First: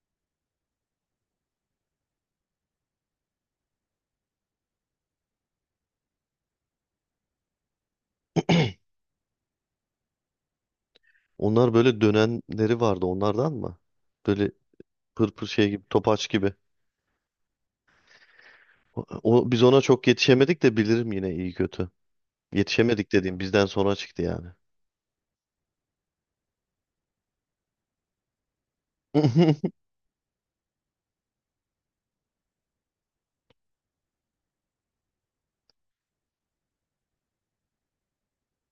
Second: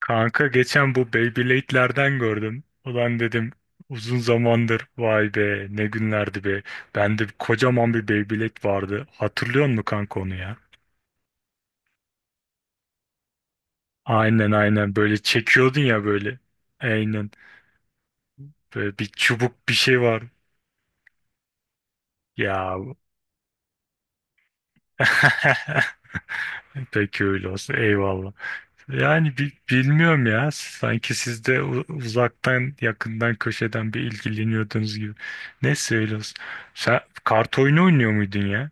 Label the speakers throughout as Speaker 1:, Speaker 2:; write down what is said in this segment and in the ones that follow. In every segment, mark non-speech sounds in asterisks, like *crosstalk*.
Speaker 1: Kanka geçen bu Beyblade'lerden gördüm. Ulan dedim uzun zamandır vay be ne günlerdi be. Bende kocaman bir Beyblade vardı. Hatırlıyor musun kanka onu ya?
Speaker 2: Onlar böyle dönenleri vardı onlardan mı?
Speaker 1: Aynen
Speaker 2: Böyle
Speaker 1: aynen böyle
Speaker 2: pır pır şey
Speaker 1: çekiyordun
Speaker 2: gibi
Speaker 1: ya
Speaker 2: topaç
Speaker 1: böyle.
Speaker 2: gibi.
Speaker 1: Aynen böyle
Speaker 2: O,
Speaker 1: bir
Speaker 2: o- biz
Speaker 1: çubuk bir
Speaker 2: ona
Speaker 1: şey
Speaker 2: çok
Speaker 1: var.
Speaker 2: yetişemedik de bilirim yine iyi kötü.
Speaker 1: Ya
Speaker 2: Yetişemedik dediğim bizden sonra çıktı yani.
Speaker 1: *laughs* peki öyle olsun, eyvallah. Yani
Speaker 2: *laughs*
Speaker 1: bilmiyorum ya, sanki siz de uzaktan yakından köşeden bir ilgileniyordunuz gibi. Neyse öyle olsun. Sen kart oyunu oynuyor muydun ya?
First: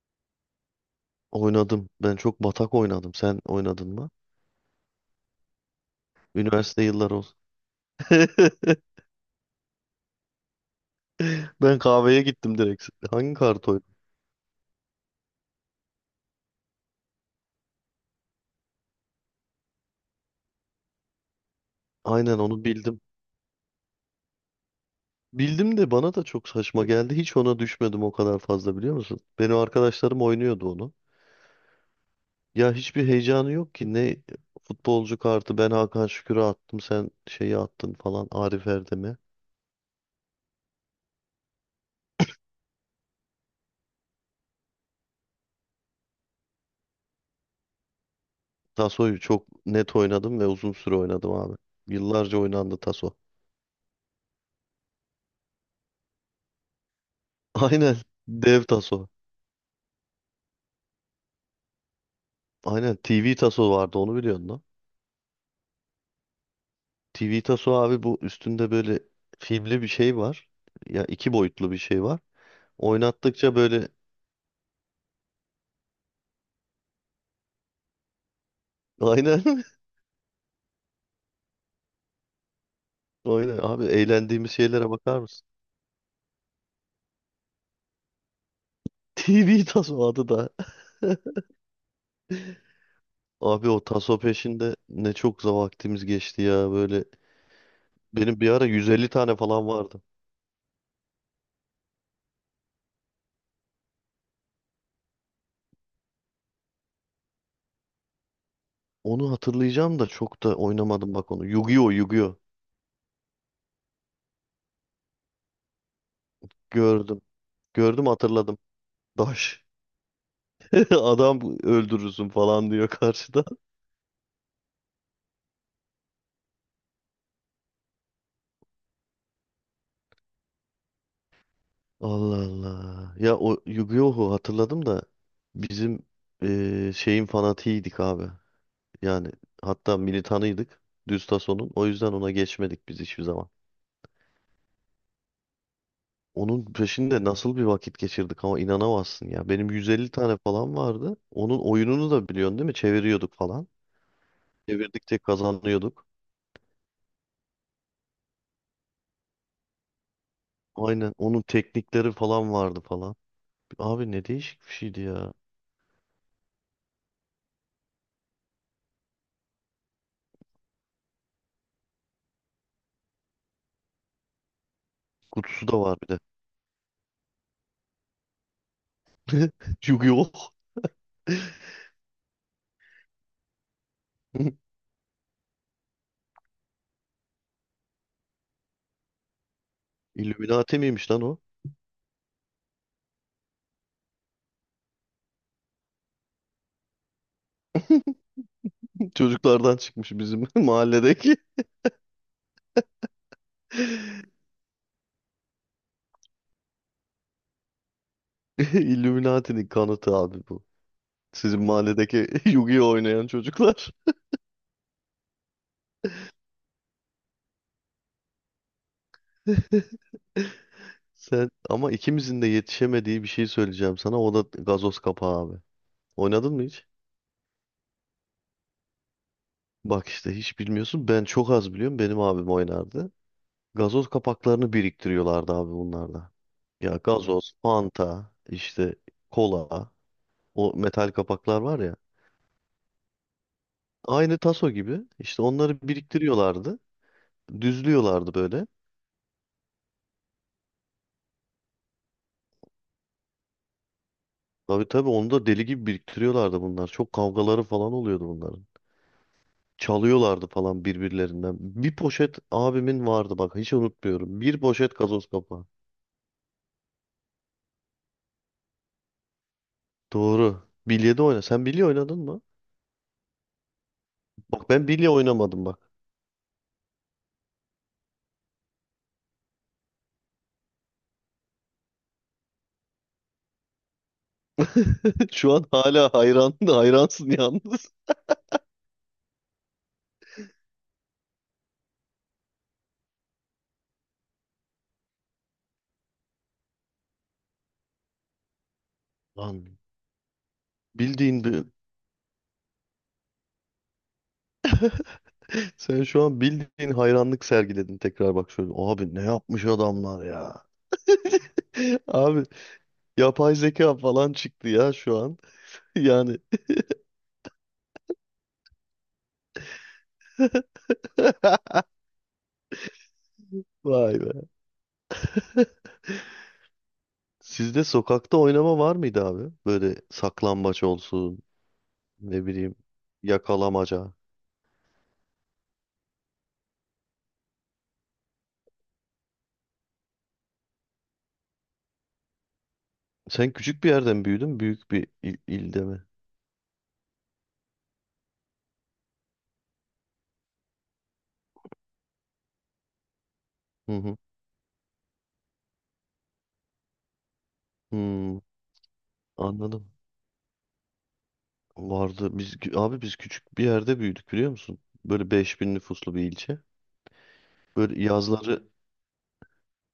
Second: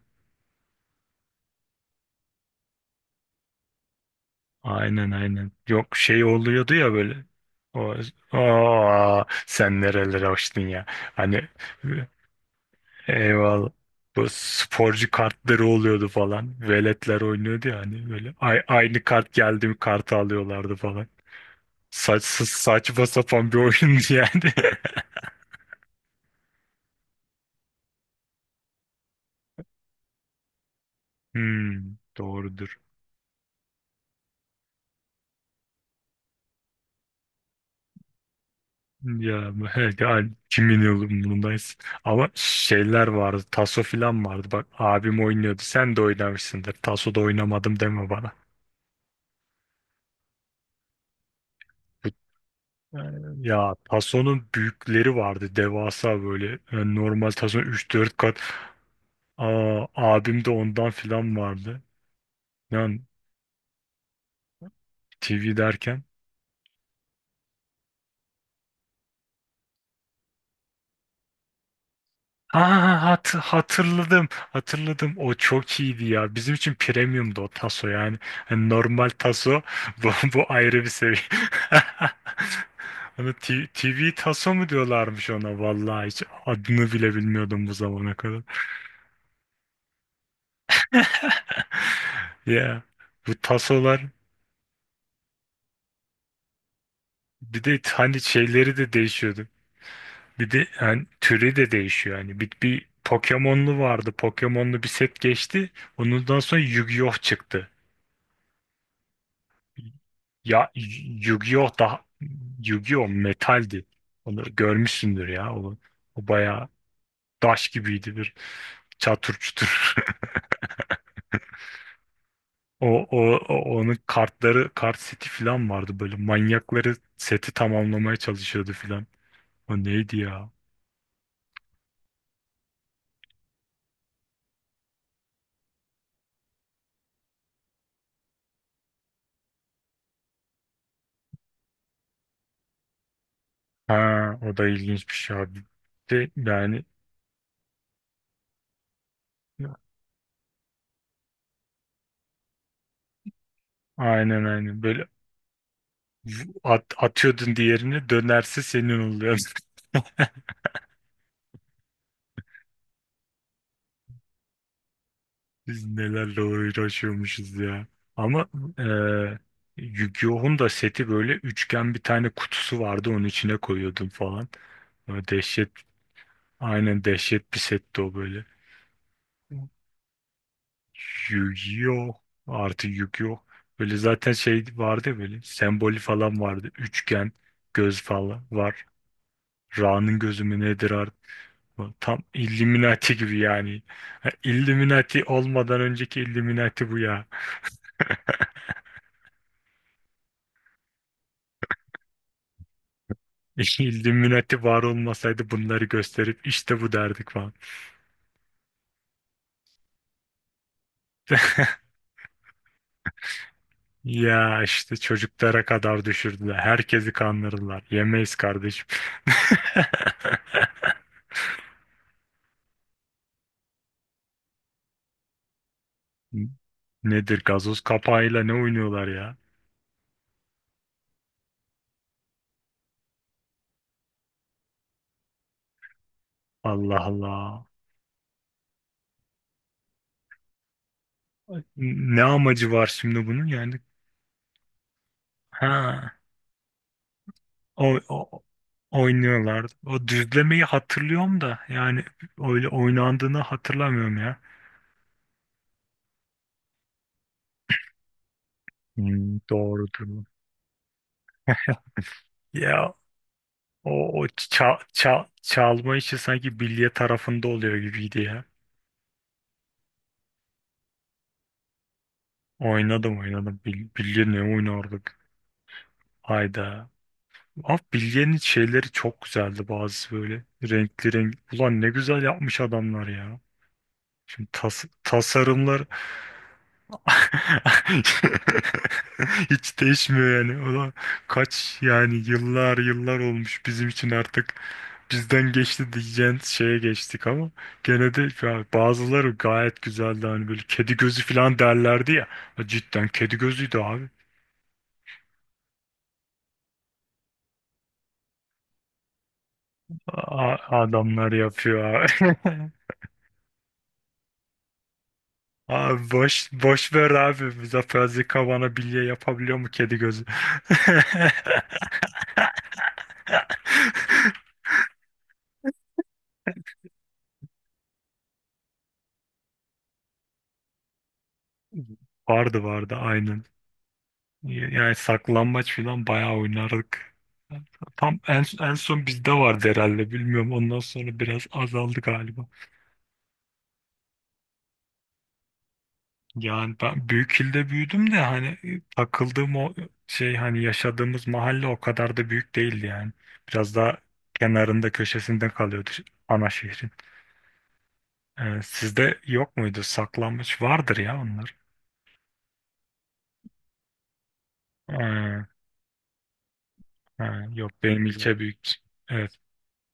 Speaker 2: Oynadım. Ben çok batak oynadım. Sen oynadın mı?
Speaker 1: Aynen. Yok şey oluyordu
Speaker 2: Üniversite
Speaker 1: ya
Speaker 2: yılları
Speaker 1: böyle.
Speaker 2: olsun.
Speaker 1: O,
Speaker 2: *laughs*
Speaker 1: sen nerelere açtın ya. Hani
Speaker 2: Ben kahveye gittim direkt. Hangi kart
Speaker 1: eyvallah.
Speaker 2: oynadım?
Speaker 1: Bu sporcu kartları oluyordu falan. Veletler oynuyordu ya hani böyle. Ay, aynı kart geldi mi kartı alıyorlardı falan.
Speaker 2: Aynen onu bildim.
Speaker 1: Saçma sapan bir oyundu yani. *laughs*
Speaker 2: Bildim de bana da çok saçma geldi. Hiç ona düşmedim o kadar fazla biliyor musun? Benim arkadaşlarım oynuyordu onu.
Speaker 1: Hmm,
Speaker 2: Ya
Speaker 1: doğrudur.
Speaker 2: hiçbir heyecanı yok ki. Ne futbolcu kartı, ben Hakan Şükür'ü attım, sen şeyi attın falan, Arif Erdem'e.
Speaker 1: Ya evet ya, kimin umurundayız. Ama şeyler vardı. Taso filan vardı. Bak abim oynuyordu. Sen de oynamışsındır. Taso da oynamadım deme bana.
Speaker 2: Taso'yu çok net oynadım ve uzun süre oynadım abi. Yıllarca oynandı
Speaker 1: Ee,
Speaker 2: Taso.
Speaker 1: Ya Tason'un büyükleri vardı, devasa böyle. Yani normal Tason
Speaker 2: *laughs* Aynen,
Speaker 1: 3-4 kat.
Speaker 2: dev Taso.
Speaker 1: Aa, abim de ondan filan vardı.
Speaker 2: Aynen,
Speaker 1: Yani
Speaker 2: TV Taso vardı, onu biliyorsun lan.
Speaker 1: TV derken,
Speaker 2: TV Taso abi, bu üstünde böyle filmli bir şey var. Ya iki boyutlu bir şey var.
Speaker 1: aa,
Speaker 2: Oynattıkça böyle
Speaker 1: hatırladım. Hatırladım. O çok iyiydi ya. Bizim için premiumdu o taso yani. Hani normal
Speaker 2: *laughs*
Speaker 1: taso
Speaker 2: aynen
Speaker 1: *laughs* bu, bu ayrı bir seviye. *laughs* Hani
Speaker 2: aynen abi,
Speaker 1: TV
Speaker 2: eğlendiğimiz
Speaker 1: taso mu
Speaker 2: şeylere bakar
Speaker 1: diyorlarmış
Speaker 2: mısın?
Speaker 1: ona, vallahi hiç adını bile bilmiyordum bu zamana kadar.
Speaker 2: TV Taso adı da. *laughs*
Speaker 1: *laughs* Ya bu
Speaker 2: Abi o
Speaker 1: tasolar
Speaker 2: taso peşinde ne çok vaktimiz geçti ya böyle.
Speaker 1: bir de hani
Speaker 2: Benim bir ara
Speaker 1: şeyleri de
Speaker 2: 150 tane
Speaker 1: değişiyordu.
Speaker 2: falan vardı.
Speaker 1: Bir de hani türü de değişiyor yani. Bir Pokemon'lu vardı. Pokemon'lu bir set geçti. Ondan sonra Yu-Gi-Oh çıktı.
Speaker 2: Onu hatırlayacağım da çok da
Speaker 1: Ya
Speaker 2: oynamadım bak onu.
Speaker 1: Yu-Gi-Oh
Speaker 2: Yu-Gi-Oh!
Speaker 1: da,
Speaker 2: Yu-Gi-Oh!
Speaker 1: Yu-Gi-Oh metaldi. Onu görmüşsündür ya. O bayağı
Speaker 2: Gördüm.
Speaker 1: taş
Speaker 2: Gördüm,
Speaker 1: gibiydi, bir
Speaker 2: hatırladım.
Speaker 1: çatır
Speaker 2: Daş.
Speaker 1: çutur. *laughs*
Speaker 2: *laughs* Adam öldürürsün falan diyor karşıda.
Speaker 1: Onun kartları kart seti falan vardı, böyle manyakları seti tamamlamaya çalışıyordu falan. O neydi ya?
Speaker 2: Allah Allah. Ya o Yu-Gi-Oh'u hatırladım da bizim şeyin fanatiydik abi. Yani hatta militanıydık. Düz tasonun. O yüzden ona geçmedik biz hiçbir zaman.
Speaker 1: Ha, o da ilginç bir şey abi. De,
Speaker 2: Onun
Speaker 1: yani
Speaker 2: peşinde nasıl bir vakit geçirdik ama inanamazsın ya. Benim 150 tane falan vardı. Onun oyununu da biliyorsun değil mi? Çeviriyorduk falan.
Speaker 1: aynen böyle
Speaker 2: Çevirdikçe kazanıyorduk.
Speaker 1: atıyordun, diğerini dönerse senin oluyor. *laughs*
Speaker 2: Aynen. Onun teknikleri falan vardı falan. Abi ne değişik bir şeydi ya.
Speaker 1: Biz nelerle uğraşıyormuşuz ya. Ama eee Yu-Gi-Oh'un da seti böyle üçgen bir tane kutusu vardı, onun içine koyuyordum falan. Böyle
Speaker 2: Kutusu
Speaker 1: dehşet,
Speaker 2: da var bir de.
Speaker 1: aynen dehşet bir setti o böyle.
Speaker 2: *laughs* Yu-Gi-Oh!
Speaker 1: Yu-Gi-Oh artı Yu-Gi-Oh. Böyle zaten şey
Speaker 2: *laughs*
Speaker 1: vardı ya, böyle sembolü falan vardı. Üçgen, göz falan var. Ra'nın gözü mü
Speaker 2: Illuminati
Speaker 1: nedir
Speaker 2: miymiş
Speaker 1: artık?
Speaker 2: lan o?
Speaker 1: Tam Illuminati gibi yani. Ha, Illuminati olmadan önceki Illuminati bu ya.
Speaker 2: *laughs* Çocuklardan çıkmış bizim *laughs* mahalledeki.
Speaker 1: *laughs*
Speaker 2: *laughs*
Speaker 1: İlluminati var olmasaydı bunları gösterip işte bu derdik falan.
Speaker 2: Illuminati'nin kanıtı abi bu. Sizin
Speaker 1: *laughs*
Speaker 2: mahalledeki *laughs* Yu-Gi-Oh oynayan çocuklar.
Speaker 1: Ya işte çocuklara kadar düşürdüler. Herkesi kandırdılar. Yemeyiz kardeşim.
Speaker 2: *laughs* Sen, ama ikimizin de yetişemediği bir şey söyleyeceğim sana. O da gazoz kapağı abi.
Speaker 1: *laughs*
Speaker 2: Oynadın mı hiç?
Speaker 1: Nedir gazoz kapağıyla ne oynuyorlar ya?
Speaker 2: Bak işte hiç bilmiyorsun. Ben çok az biliyorum. Benim abim oynardı. Gazoz kapaklarını biriktiriyorlardı abi bunlarda. Ya
Speaker 1: Allah
Speaker 2: gazoz,
Speaker 1: Allah.
Speaker 2: Fanta, işte kola, o metal kapaklar var ya.
Speaker 1: Ne amacı var şimdi bunun yani?
Speaker 2: Aynı taso gibi. İşte onları
Speaker 1: Ha,
Speaker 2: biriktiriyorlardı.
Speaker 1: o,
Speaker 2: Düzlüyorlardı
Speaker 1: o-
Speaker 2: böyle.
Speaker 1: oynuyorlardı. O düzlemeyi hatırlıyorum da yani öyle oynandığını hatırlamıyorum ya.
Speaker 2: Tabii tabii, onu da deli gibi biriktiriyorlardı bunlar. Çok kavgaları falan oluyordu bunların.
Speaker 1: Hmm, doğrudur.
Speaker 2: Çalıyorlardı falan birbirlerinden. Bir poşet
Speaker 1: Ya
Speaker 2: abimin vardı bak, hiç
Speaker 1: O
Speaker 2: unutmuyorum. Bir poşet gazoz kapağı.
Speaker 1: çalma işi sanki bilye tarafında oluyor gibiydi ya.
Speaker 2: Doğru. Bilye de oyna. Sen bilye oynadın mı?
Speaker 1: Oynadım. Bilye ne
Speaker 2: Bak, ben bilye
Speaker 1: oynardık?
Speaker 2: oynamadım bak.
Speaker 1: Hayda. Ama bilyenin şeyleri çok güzeldi bazı böyle. Renkli renk. Ulan ne güzel yapmış adamlar ya. Şimdi
Speaker 2: *laughs* Şu an
Speaker 1: tasarımlar
Speaker 2: hala hayran *laughs* hayransın yalnız.
Speaker 1: *laughs* hiç değişmiyor yani. Ulan kaç yani, yıllar olmuş bizim için artık. Bizden geçti diyeceğin şeye geçtik ama gene de ya bazıları
Speaker 2: Lan,
Speaker 1: gayet güzeldi hani, böyle kedi gözü
Speaker 2: bildiğin
Speaker 1: falan
Speaker 2: bir...
Speaker 1: derlerdi ya. Ha, cidden kedi gözüydü abi.
Speaker 2: *laughs* Sen şu an bildiğin hayranlık sergiledin tekrar bak şöyle. Abi ne yapmış adamlar ya.
Speaker 1: Adamlar yapıyor
Speaker 2: *laughs*
Speaker 1: abi.
Speaker 2: Abi,
Speaker 1: *laughs*
Speaker 2: yapay zeka falan çıktı ya şu an. *laughs*
Speaker 1: Abi
Speaker 2: Yani
Speaker 1: boş ver abi. Muzaffer Zika bilye yapabiliyor mu kedi gözü? *laughs*
Speaker 2: vay be. *laughs* Sizde sokakta oynama var mıydı abi? Böyle saklambaç olsun, ne
Speaker 1: Vardı
Speaker 2: bileyim,
Speaker 1: vardı aynen.
Speaker 2: yakalamaca.
Speaker 1: Yani saklambaç falan bayağı oynardık. Tam en son bizde vardı herhalde, bilmiyorum. Ondan sonra biraz azaldı galiba.
Speaker 2: Sen küçük bir yerden büyüdün, büyük bir ilde mi?
Speaker 1: Yani ben büyük ilde büyüdüm de hani takıldığım o şey, hani yaşadığımız mahalle o kadar da büyük değildi yani. Biraz
Speaker 2: Hı
Speaker 1: daha
Speaker 2: hı.
Speaker 1: kenarında köşesinde kalıyordu ana şehrin.
Speaker 2: Hmm,
Speaker 1: Sizde yok muydu?
Speaker 2: anladım.
Speaker 1: Saklanmış vardır ya onlar.
Speaker 2: Vardı. Biz abi biz küçük bir yerde büyüdük, biliyor musun? Böyle
Speaker 1: Ee,
Speaker 2: 5.000 nüfuslu bir ilçe.
Speaker 1: ha, yok
Speaker 2: Böyle
Speaker 1: benim ilçe büyük.
Speaker 2: yazları
Speaker 1: Evet.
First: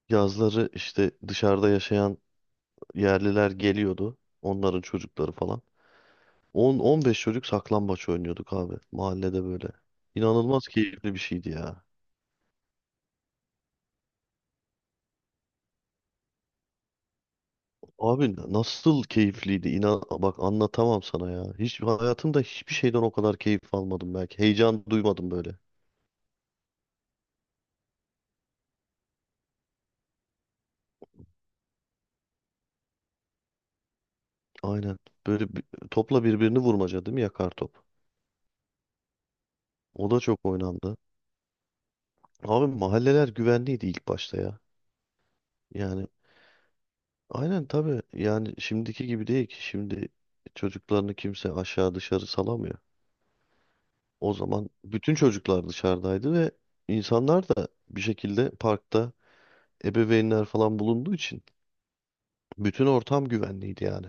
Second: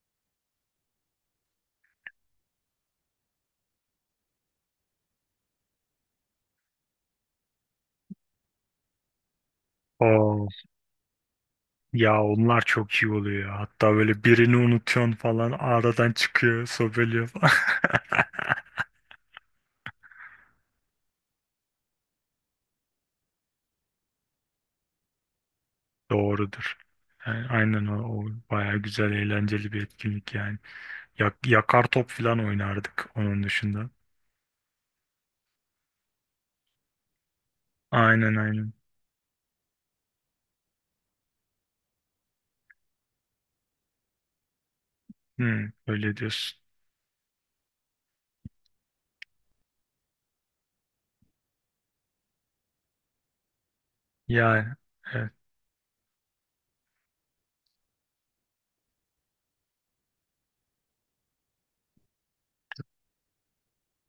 Speaker 2: yazları işte dışarıda yaşayan yerliler geliyordu. Onların çocukları falan. 10 15 çocuk saklambaç oynuyorduk abi mahallede böyle.
Speaker 1: Oo,
Speaker 2: İnanılmaz keyifli bir şeydi ya.
Speaker 1: ya onlar çok iyi oluyor ya. Hatta böyle birini unutuyorsun falan, aradan çıkıyor, sobeliyor falan. *laughs*
Speaker 2: Abi nasıl keyifliydi? İnan bak, anlatamam sana ya. Hiç hayatımda hiçbir şeyden o kadar keyif almadım belki. Heyecan duymadım böyle.
Speaker 1: Doğrudur. Yani aynen o bayağı güzel, eğlenceli bir etkinlik yani. Yakar top falan oynardık onun dışında.
Speaker 2: Aynen. Böyle bir- topla birbirini vurmaca değil mi? Yakar top.
Speaker 1: Aynen.
Speaker 2: O da çok oynandı. Abi mahalleler güvenliydi ilk başta ya.
Speaker 1: Hmm,
Speaker 2: Yani
Speaker 1: öyle diyorsun.
Speaker 2: aynen, tabii. Yani şimdiki gibi değil ki. Şimdi çocuklarını kimse aşağı dışarı salamıyor. O zaman
Speaker 1: Yani
Speaker 2: bütün
Speaker 1: evet,
Speaker 2: çocuklar dışarıdaydı ve insanlar da bir şekilde parkta, ebeveynler falan bulunduğu için bütün ortam güvenliydi yani.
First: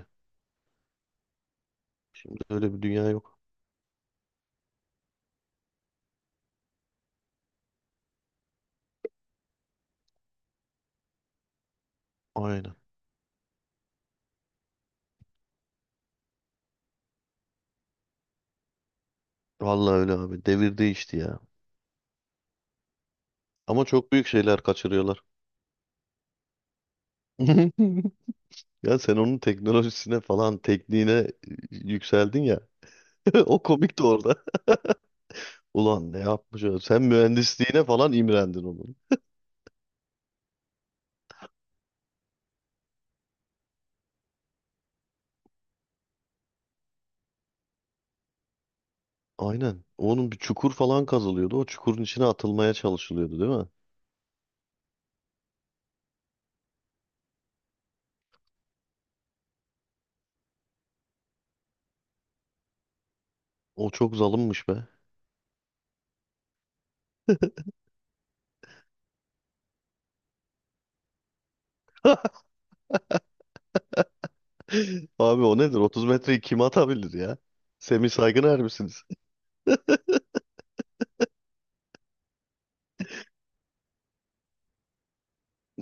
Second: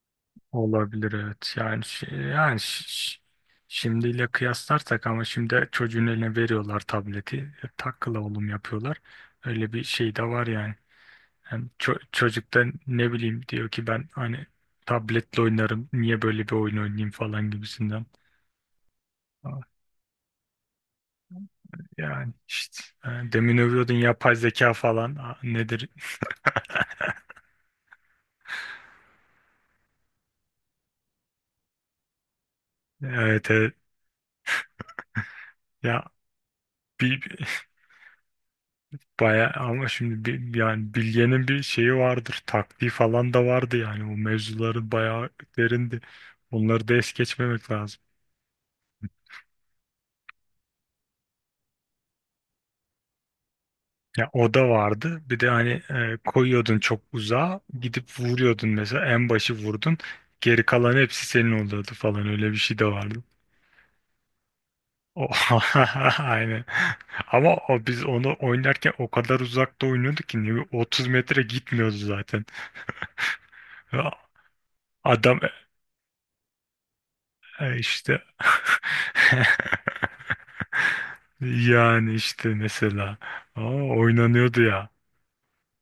Speaker 1: olabilir, evet. Yani
Speaker 2: Şimdi öyle bir dünya yok.
Speaker 1: şimdiyle kıyaslarsak, ama şimdi çocuğun eline veriyorlar tableti. E, takla oğlum yapıyorlar. Öyle bir şey de var yani. Hem çocuk da
Speaker 2: Aynen.
Speaker 1: ne bileyim diyor ki, ben hani tabletle oynarım. Niye böyle bir oyun oynayayım falan gibisinden. Ah,
Speaker 2: Vallahi öyle abi. Devir değişti ya.
Speaker 1: yani işte demin
Speaker 2: Ama
Speaker 1: övüyordun
Speaker 2: çok büyük
Speaker 1: yapay
Speaker 2: şeyler
Speaker 1: zeka falan.
Speaker 2: kaçırıyorlar.
Speaker 1: Ah, nedir? *laughs*
Speaker 2: *laughs* Ya sen onun teknolojisine falan, tekniğine yükseldin ya. *laughs*
Speaker 1: Evet,
Speaker 2: O
Speaker 1: evet.
Speaker 2: komik de orada.
Speaker 1: Ya
Speaker 2: Ulan ne yapmış o? Sen
Speaker 1: bir bir-
Speaker 2: mühendisliğine falan imrendin onun.
Speaker 1: *laughs* bayağı ama şimdi bir, yani Bilge'nin bir şeyi vardır. Taktiği falan da vardı yani. O mevzuları bayağı derindi. Onları da es geçmemek lazım.
Speaker 2: Aynen. Onun bir çukur falan kazılıyordu. O çukurun içine atılmaya çalışılıyordu değil mi?
Speaker 1: Ya o da vardı. Bir de hani koyuyordun çok uzağa gidip vuruyordun, mesela en başı vurdun. Geri kalan hepsi senin oluyordu falan, öyle bir şey de vardı.
Speaker 2: O çok zalimmiş be.
Speaker 1: O, *laughs* aynen. Ama o, biz onu oynarken o kadar uzakta oynuyorduk ki, ne bileyim, 30 metre gitmiyordu zaten. Ya
Speaker 2: *laughs*
Speaker 1: adam,
Speaker 2: Abi o nedir? 30 metreyi kim atabilir ya?
Speaker 1: ha
Speaker 2: Semih
Speaker 1: işte, *laughs*
Speaker 2: Saygıner misiniz?
Speaker 1: yani işte mesela, aa, oynanıyordu ya,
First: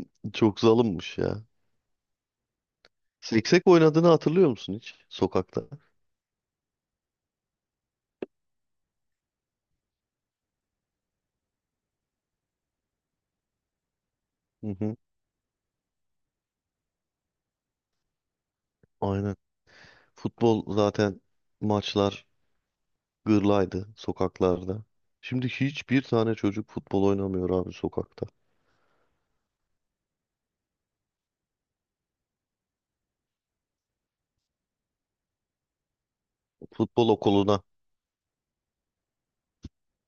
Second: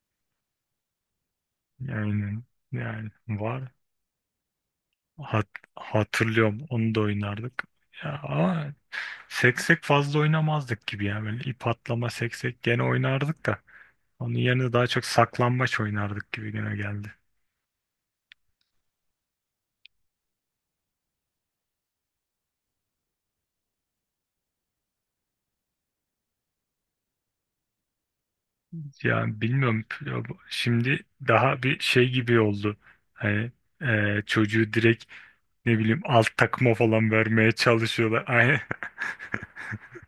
Speaker 2: *laughs* Çok zalimmiş ya.
Speaker 1: yani yani
Speaker 2: Siksek
Speaker 1: var.
Speaker 2: oynadığını hatırlıyor musun hiç
Speaker 1: Hat,
Speaker 2: sokakta?
Speaker 1: hatırlıyorum, onu da oynardık ya, ama seksek fazla oynamazdık gibi ya, böyle ip atlama, seksek gene oynardık da onun
Speaker 2: Hı
Speaker 1: yerine daha
Speaker 2: hı,
Speaker 1: çok saklambaç oynardık gibi güne geldi.
Speaker 2: aynen. Futbol zaten, maçlar gırlaydı sokaklarda. Şimdi hiçbir tane çocuk futbol oynamıyor abi sokakta.
Speaker 1: Yani bilmiyorum. Ya şimdi daha bir şey gibi oldu. Hani çocuğu direkt ne bileyim alt takıma
Speaker 2: Futbol
Speaker 1: falan vermeye
Speaker 2: okuluna.
Speaker 1: çalışıyorlar. *laughs* Aynen.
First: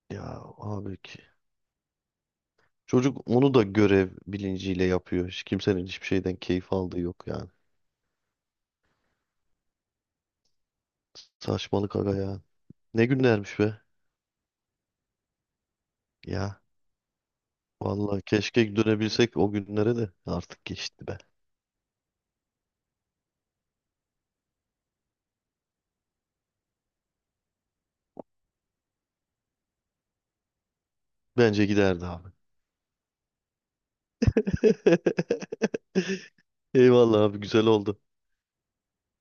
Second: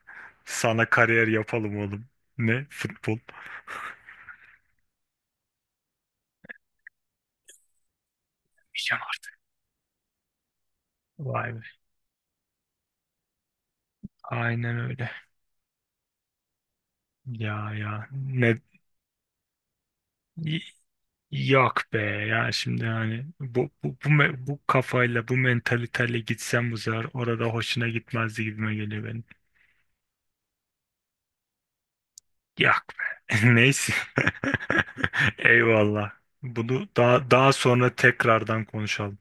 Speaker 2: Ya
Speaker 1: Sana
Speaker 2: abi ki.
Speaker 1: kariyer yapalım oğlum. Ne? Futbol.
Speaker 2: Çocuk onu da görev bilinciyle yapıyor. Hiç kimsenin hiçbir şeyden keyif aldığı yok yani.
Speaker 1: Pijama. Vay be.
Speaker 2: Saçmalık aga ya. Ne günlermiş be.
Speaker 1: Aynen öyle.
Speaker 2: Ya
Speaker 1: Ya ya
Speaker 2: vallahi
Speaker 1: ne
Speaker 2: keşke dönebilsek o günlere, de
Speaker 1: y-
Speaker 2: artık geçti be.
Speaker 1: yok be ya, şimdi hani bu kafayla bu mentaliteyle gitsem, bu sefer orada hoşuna gitmezdi gibime geliyor benim.
Speaker 2: Bence giderdi abi.
Speaker 1: Yok be. *laughs* Neyse. *laughs* Eyvallah.
Speaker 2: *laughs*
Speaker 1: Bunu
Speaker 2: Eyvallah abi,
Speaker 1: daha
Speaker 2: güzel
Speaker 1: sonra
Speaker 2: oldu.
Speaker 1: tekrardan konuşalım.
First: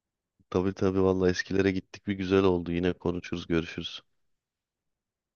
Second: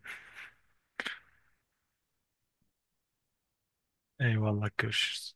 Speaker 2: Tabii tabii, vallahi eskilere gittik, bir güzel oldu. Yine konuşuruz, görüşürüz.
Speaker 1: Eyvallah, görüşürüz.